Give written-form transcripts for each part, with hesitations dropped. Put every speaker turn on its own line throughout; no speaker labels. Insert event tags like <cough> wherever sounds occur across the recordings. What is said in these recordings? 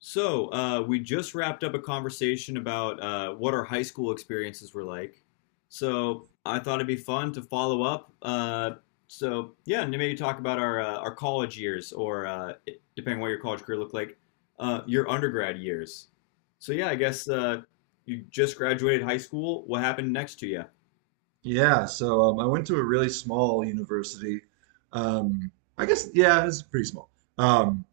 We just wrapped up a conversation about what our high school experiences were like. So, I thought it'd be fun to follow up. Yeah, and maybe talk about our college years, or depending on what your college career looked like, your undergrad years. So, yeah, I guess you just graduated high school. What happened next to you?
Yeah, I went to a really small university. Um, I guess, yeah, it's pretty small. Um,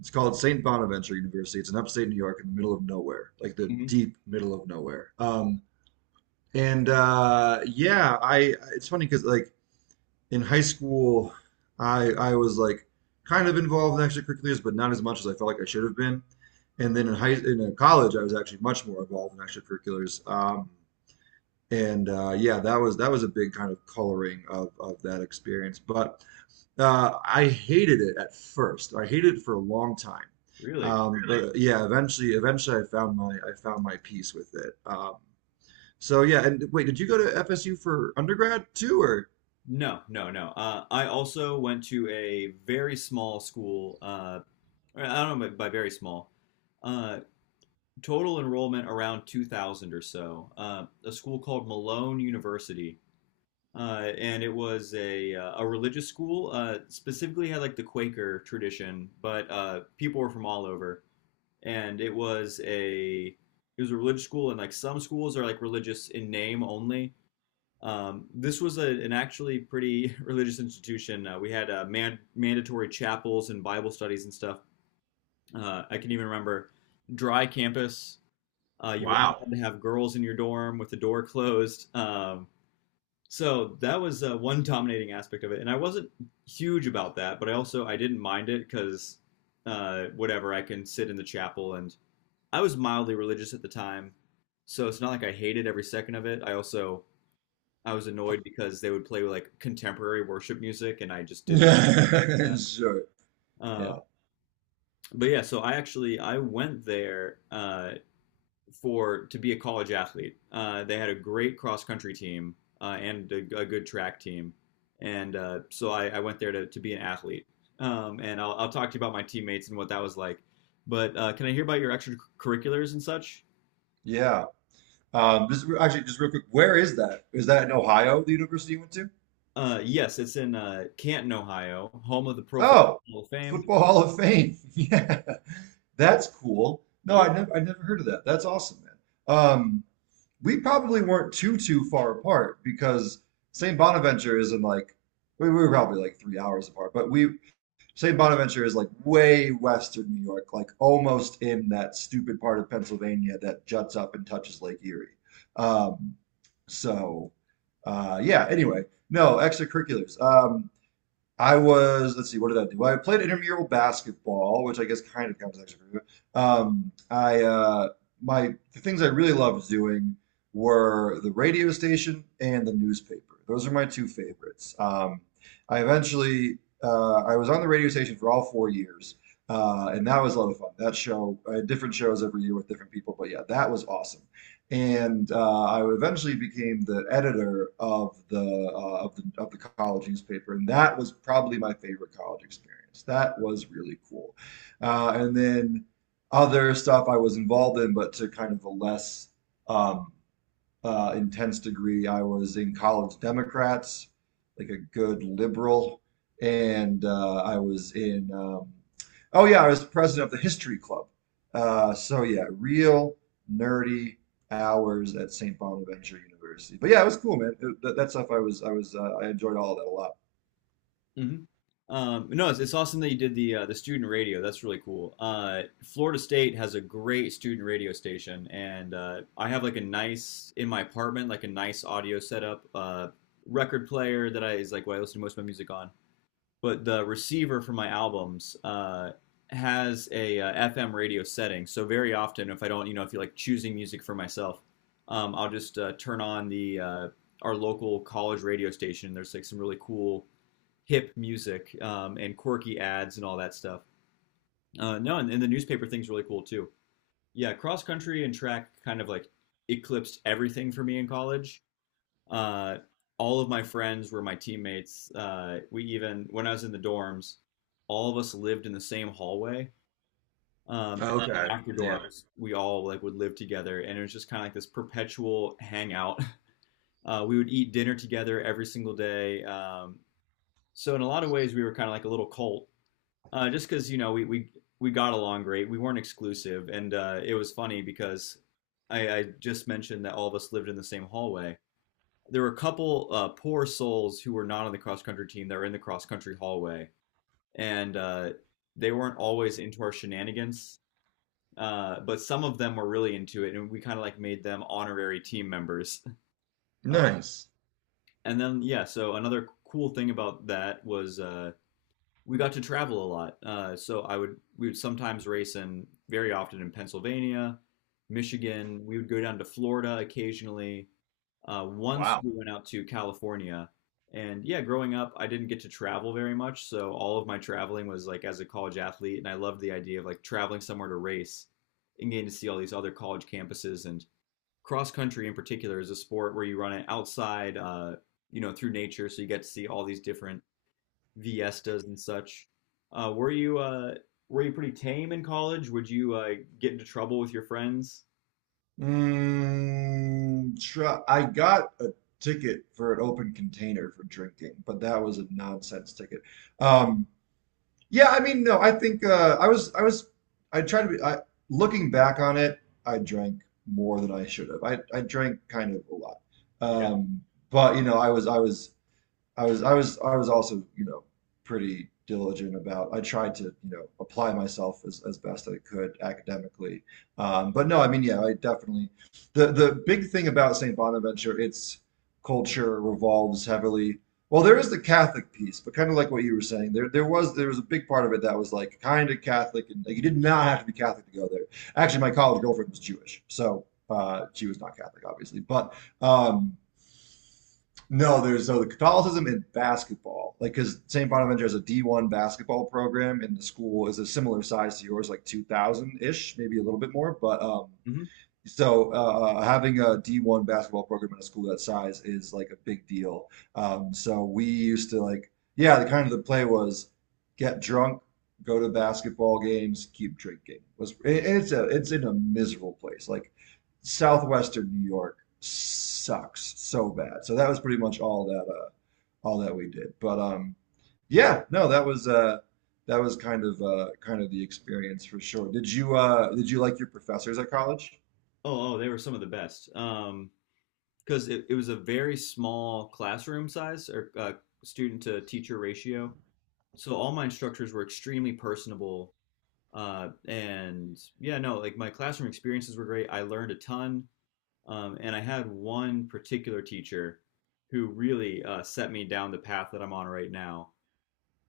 it's called St. Bonaventure University. It's in upstate New York in the middle of nowhere, like the
Hmm.
deep middle of nowhere. And yeah, I it's funny because like in high school, I was like kind of involved in extracurriculars, but not as much as I felt like I should have been. And then in college, I was actually much more involved in extracurriculars. And Yeah, that was a big kind of coloring of that experience. But I hated it at first. I hated it for a long time.
Really?
Really? But yeah, eventually, I found my peace with it. So yeah, and wait, did you go to FSU for undergrad too, or?
No, no, no. I also went to a very small school. I don't know by very small. Uh, Total enrollment around 2000 or so. A school called Malone University, and it was a religious school. Specifically, had like the Quaker tradition, but people were from all over, and it was a religious school, and like some schools are like religious in name only. This was an actually pretty <laughs> religious institution. We had mandatory chapels and Bible studies and stuff. I can even remember dry campus, you weren't
Wow.
allowed to have girls in your dorm with the door closed. So that was one dominating aspect of it, and I wasn't huge about that, but I also I didn't mind it because whatever, I can sit in the chapel, and I was mildly religious at the time, so it's not like I hated every second of it. I also I was annoyed because they would play like contemporary worship music, and I just didn't do that.
<laughs> Sure.
Uh,
Yeah.
but yeah, so I actually I went there for to be a college athlete. They had a great cross country team, and a good track team, and so I went there to be an athlete. And I'll talk to you about my teammates and what that was like. But can I hear about your extracurriculars and such?
Yeah. Actually, just real quick, where is that? Is that in Ohio, the university you went to?
Yes, it's in Canton, Ohio, home of the Pro Football
Oh,
Hall of Fame.
Football Hall of Fame. <laughs> Yeah, that's cool. I never heard of that. That's awesome, man. Um, we probably weren't too far apart because St. Bonaventure is in like we were probably like three hours apart, but we St. Bonaventure is like way western New York, like almost in that stupid part of Pennsylvania that juts up and touches Lake Erie. Um, so yeah. Anyway, no extracurriculars. I was, let's see, what did I do? I played intramural basketball, which I guess kind of counts as extracurricular. I My the things I really loved doing were the radio station and the newspaper. Those are my two favorites. I eventually I was on the radio station for all four years, and that was a lot of fun. That show, I had different shows every year with different people, but yeah, that was awesome. And I eventually became the editor of the of the college newspaper, and that was probably my favorite college experience. That was really cool. And then other stuff I was involved in, but to kind of a less um, intense degree. I was in college Democrats, like a good liberal, and I was in. Oh yeah, I was president of the history club. So yeah, real nerdy hours at St. Bonaventure University. But yeah, it was cool, man. It, that, that stuff I enjoyed all of that a
Hmm. No, it's awesome that you did the student radio. That's really cool. Florida State has a great student radio station, and I have like a nice, in my apartment, like a nice audio setup, record player that I is like what I listen to most of my music on. But the receiver for my albums has a FM radio setting, so very often if I don't, you know, if you're like choosing music for myself, I'll just turn on the our local college radio station. There's like some really cool hip music, and quirky ads and all that stuff. No, and the newspaper thing's really cool too. Yeah, cross country and track kind of like eclipsed everything for me in college. Uh, all of my friends were my teammates. We, even when I was in the dorms, all of us lived in the same hallway. And
lot. Okay.
after dorms, we all like would live together, and it was just kind of like this perpetual hangout. <laughs> We would eat dinner together every single day. So in a lot of ways, we were kind of like a little cult. Just because, you know, we got along great. We weren't exclusive, and it was funny because I just mentioned that all of us lived in the same hallway. There were a couple poor souls who were not on the cross country team that were in the cross country hallway, and they weren't always into our shenanigans. But some of them were really into it, and we kind of like made them honorary team members. <laughs> Uh,
Nice.
and then, yeah, so another cool thing about that was, we got to travel a lot. So I would We would sometimes race in, very often in Pennsylvania, Michigan. We would go down to Florida occasionally. Once
Wow.
we went out to California, and yeah, growing up, I didn't get to travel very much, so all of my traveling was like as a college athlete, and I loved the idea of like traveling somewhere to race and getting to see all these other college campuses. And cross country in particular is a sport where you run it outside, you know, through nature, so you get to see all these different Viestas and such. Uh, were you uh, were you pretty tame in college? Would you get into trouble with your friends?
Mm, try, I got a ticket for an open container for drinking, but that was a nonsense ticket. Um, yeah, I mean, no, I think I was, I was, I tried to be. I, looking back on it, I drank more than I should have. I drank kind of a lot,
Yeah.
um, but you know, I was also, you know, pretty diligent about I tried to, you know, apply myself as best I could academically. But no, I mean, yeah, I definitely the big thing about St. Bonaventure, its culture revolves heavily. Well, there is the Catholic piece, but kind of like what you were saying, there was a big part of it that was like kind of Catholic, and like you did not have to be Catholic to go there. Actually, my college girlfriend was Jewish, so she was not Catholic, obviously, but um, no, there's no the Catholicism in basketball. Like, because St. Bonaventure has a D1 basketball program, and the school is a similar size to yours, like 2,000 ish, maybe a little bit more. But
Hmm.
so Having a D1 basketball program in a school that size is like a big deal. So we used to like, yeah, the kind of the play was get drunk, go to basketball games, keep drinking. Was and it's a it's in a miserable place. Like southwestern New York sucks so bad. So that was pretty much all that we did. But Yeah, no, that was kind of the experience for sure. Did you like your professors at college?
Oh, oh, they were some of the best. Because it was a very small classroom size, or student to teacher ratio. So all my instructors were extremely personable. And yeah, no, like my classroom experiences were great. I learned a ton. And I had one particular teacher who really set me down the path that I'm on right now.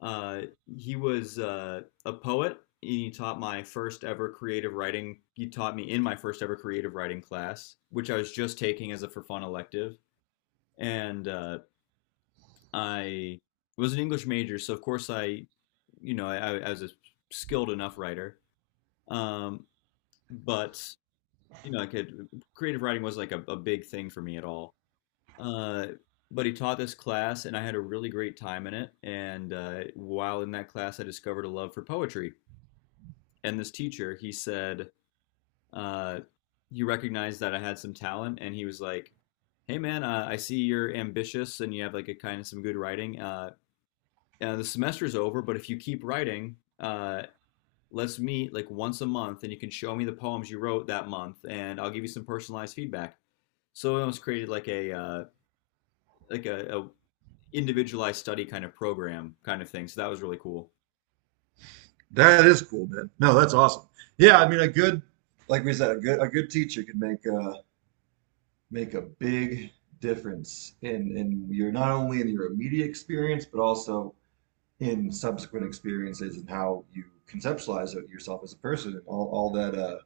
Uh, he was a poet. He taught me in my first ever creative writing class, which I was just taking as a for fun elective. And I was an English major, so of course I, you know, I was a skilled enough writer. Um, but you know, I could creative writing was like a big thing for me at all. Uh, but he taught this class, and I had a really great time in it. And while in that class, I discovered a love for poetry. And this teacher, he said, uh, he recognized that I had some talent, and he was like, "Hey man, I see you're ambitious and you have like a kind of some good writing. The semester's over, but if you keep writing, let's meet like once a month, and you can show me the poems you wrote that month, and I'll give you some personalized feedback." So it almost created like a individualized study kind of program kind of thing. So that was really cool.
That is cool, man. No, that's awesome. Yeah, I mean, a good, like we said, a good teacher can make a make a big difference in your not only in your immediate experience, but also in subsequent experiences and how you conceptualize yourself as a person and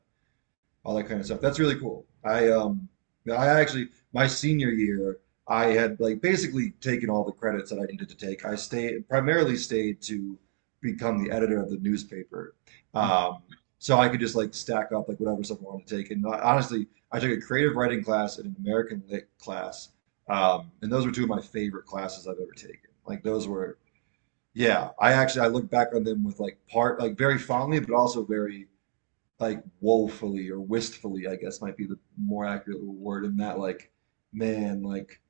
all that kind of stuff. That's really cool. I Actually my senior year I had like basically taken all the credits that I needed to take. I stayed Primarily stayed to become the editor of the newspaper. Um, so I could just like stack up like whatever stuff I wanted to take. Honestly, I took a creative writing class and an American lit class. And those were two of my favorite classes I've ever taken. Like those were, yeah, I actually I look back on them with like very fondly, but also very like woefully or wistfully, I guess might be the more accurate word in that like, man, like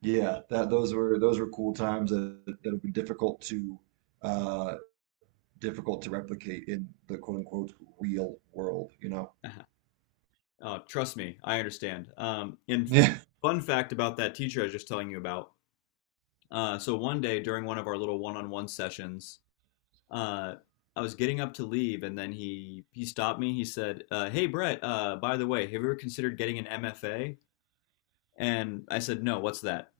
yeah, that those were cool times that have been difficult to uh difficult to replicate in the quote unquote real world, you know?
<laughs> Trust me, I understand. And
Yeah. <laughs>
fun fact about that teacher I was just telling you about. So one day during one of our little one-on-one sessions, uh, I was getting up to leave, and then he stopped me. He said, "Hey Brett, by the way, have you ever considered getting an MFA?" And I said, "No, what's that?"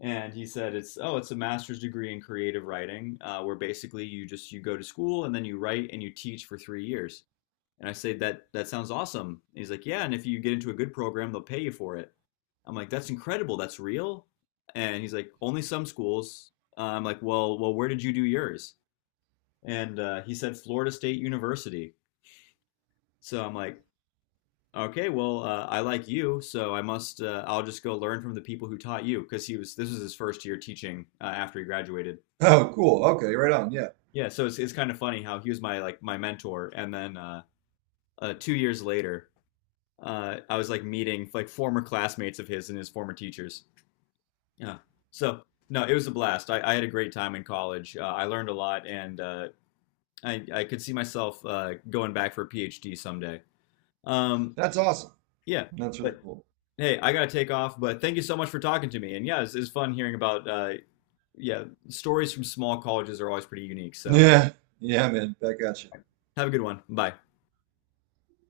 And he said, "It's, oh, it's a master's degree in creative writing, where basically you just you go to school and then you write and you teach for three years." And I say that that sounds awesome. And he's like, yeah, and if you get into a good program, they'll pay you for it. I'm like, that's incredible. That's real. And he's like, only some schools. I'm like, well, well, where did you do yours? And he said Florida State University. So I'm like, okay, well, I like you, so I must. I'll just go learn from the people who taught you, because he was, this was his first year teaching after he graduated.
Oh, cool. Okay, right on. Yeah.
Yeah, so it's kind of funny how he was my like my mentor, and then two years later, I was like meeting like former classmates of his and his former teachers. Yeah. So no, it was a blast. I had a great time in college. I learned a lot, and I could see myself going back for a PhD someday. Um,
That's awesome.
yeah.
That's really
But
cool.
hey, I gotta take off. But thank you so much for talking to me. And yeah, it's fun hearing about yeah, stories from small colleges are always pretty unique.
<laughs>
So
Yeah. Yeah, man. Back at you.
have a good one. Bye.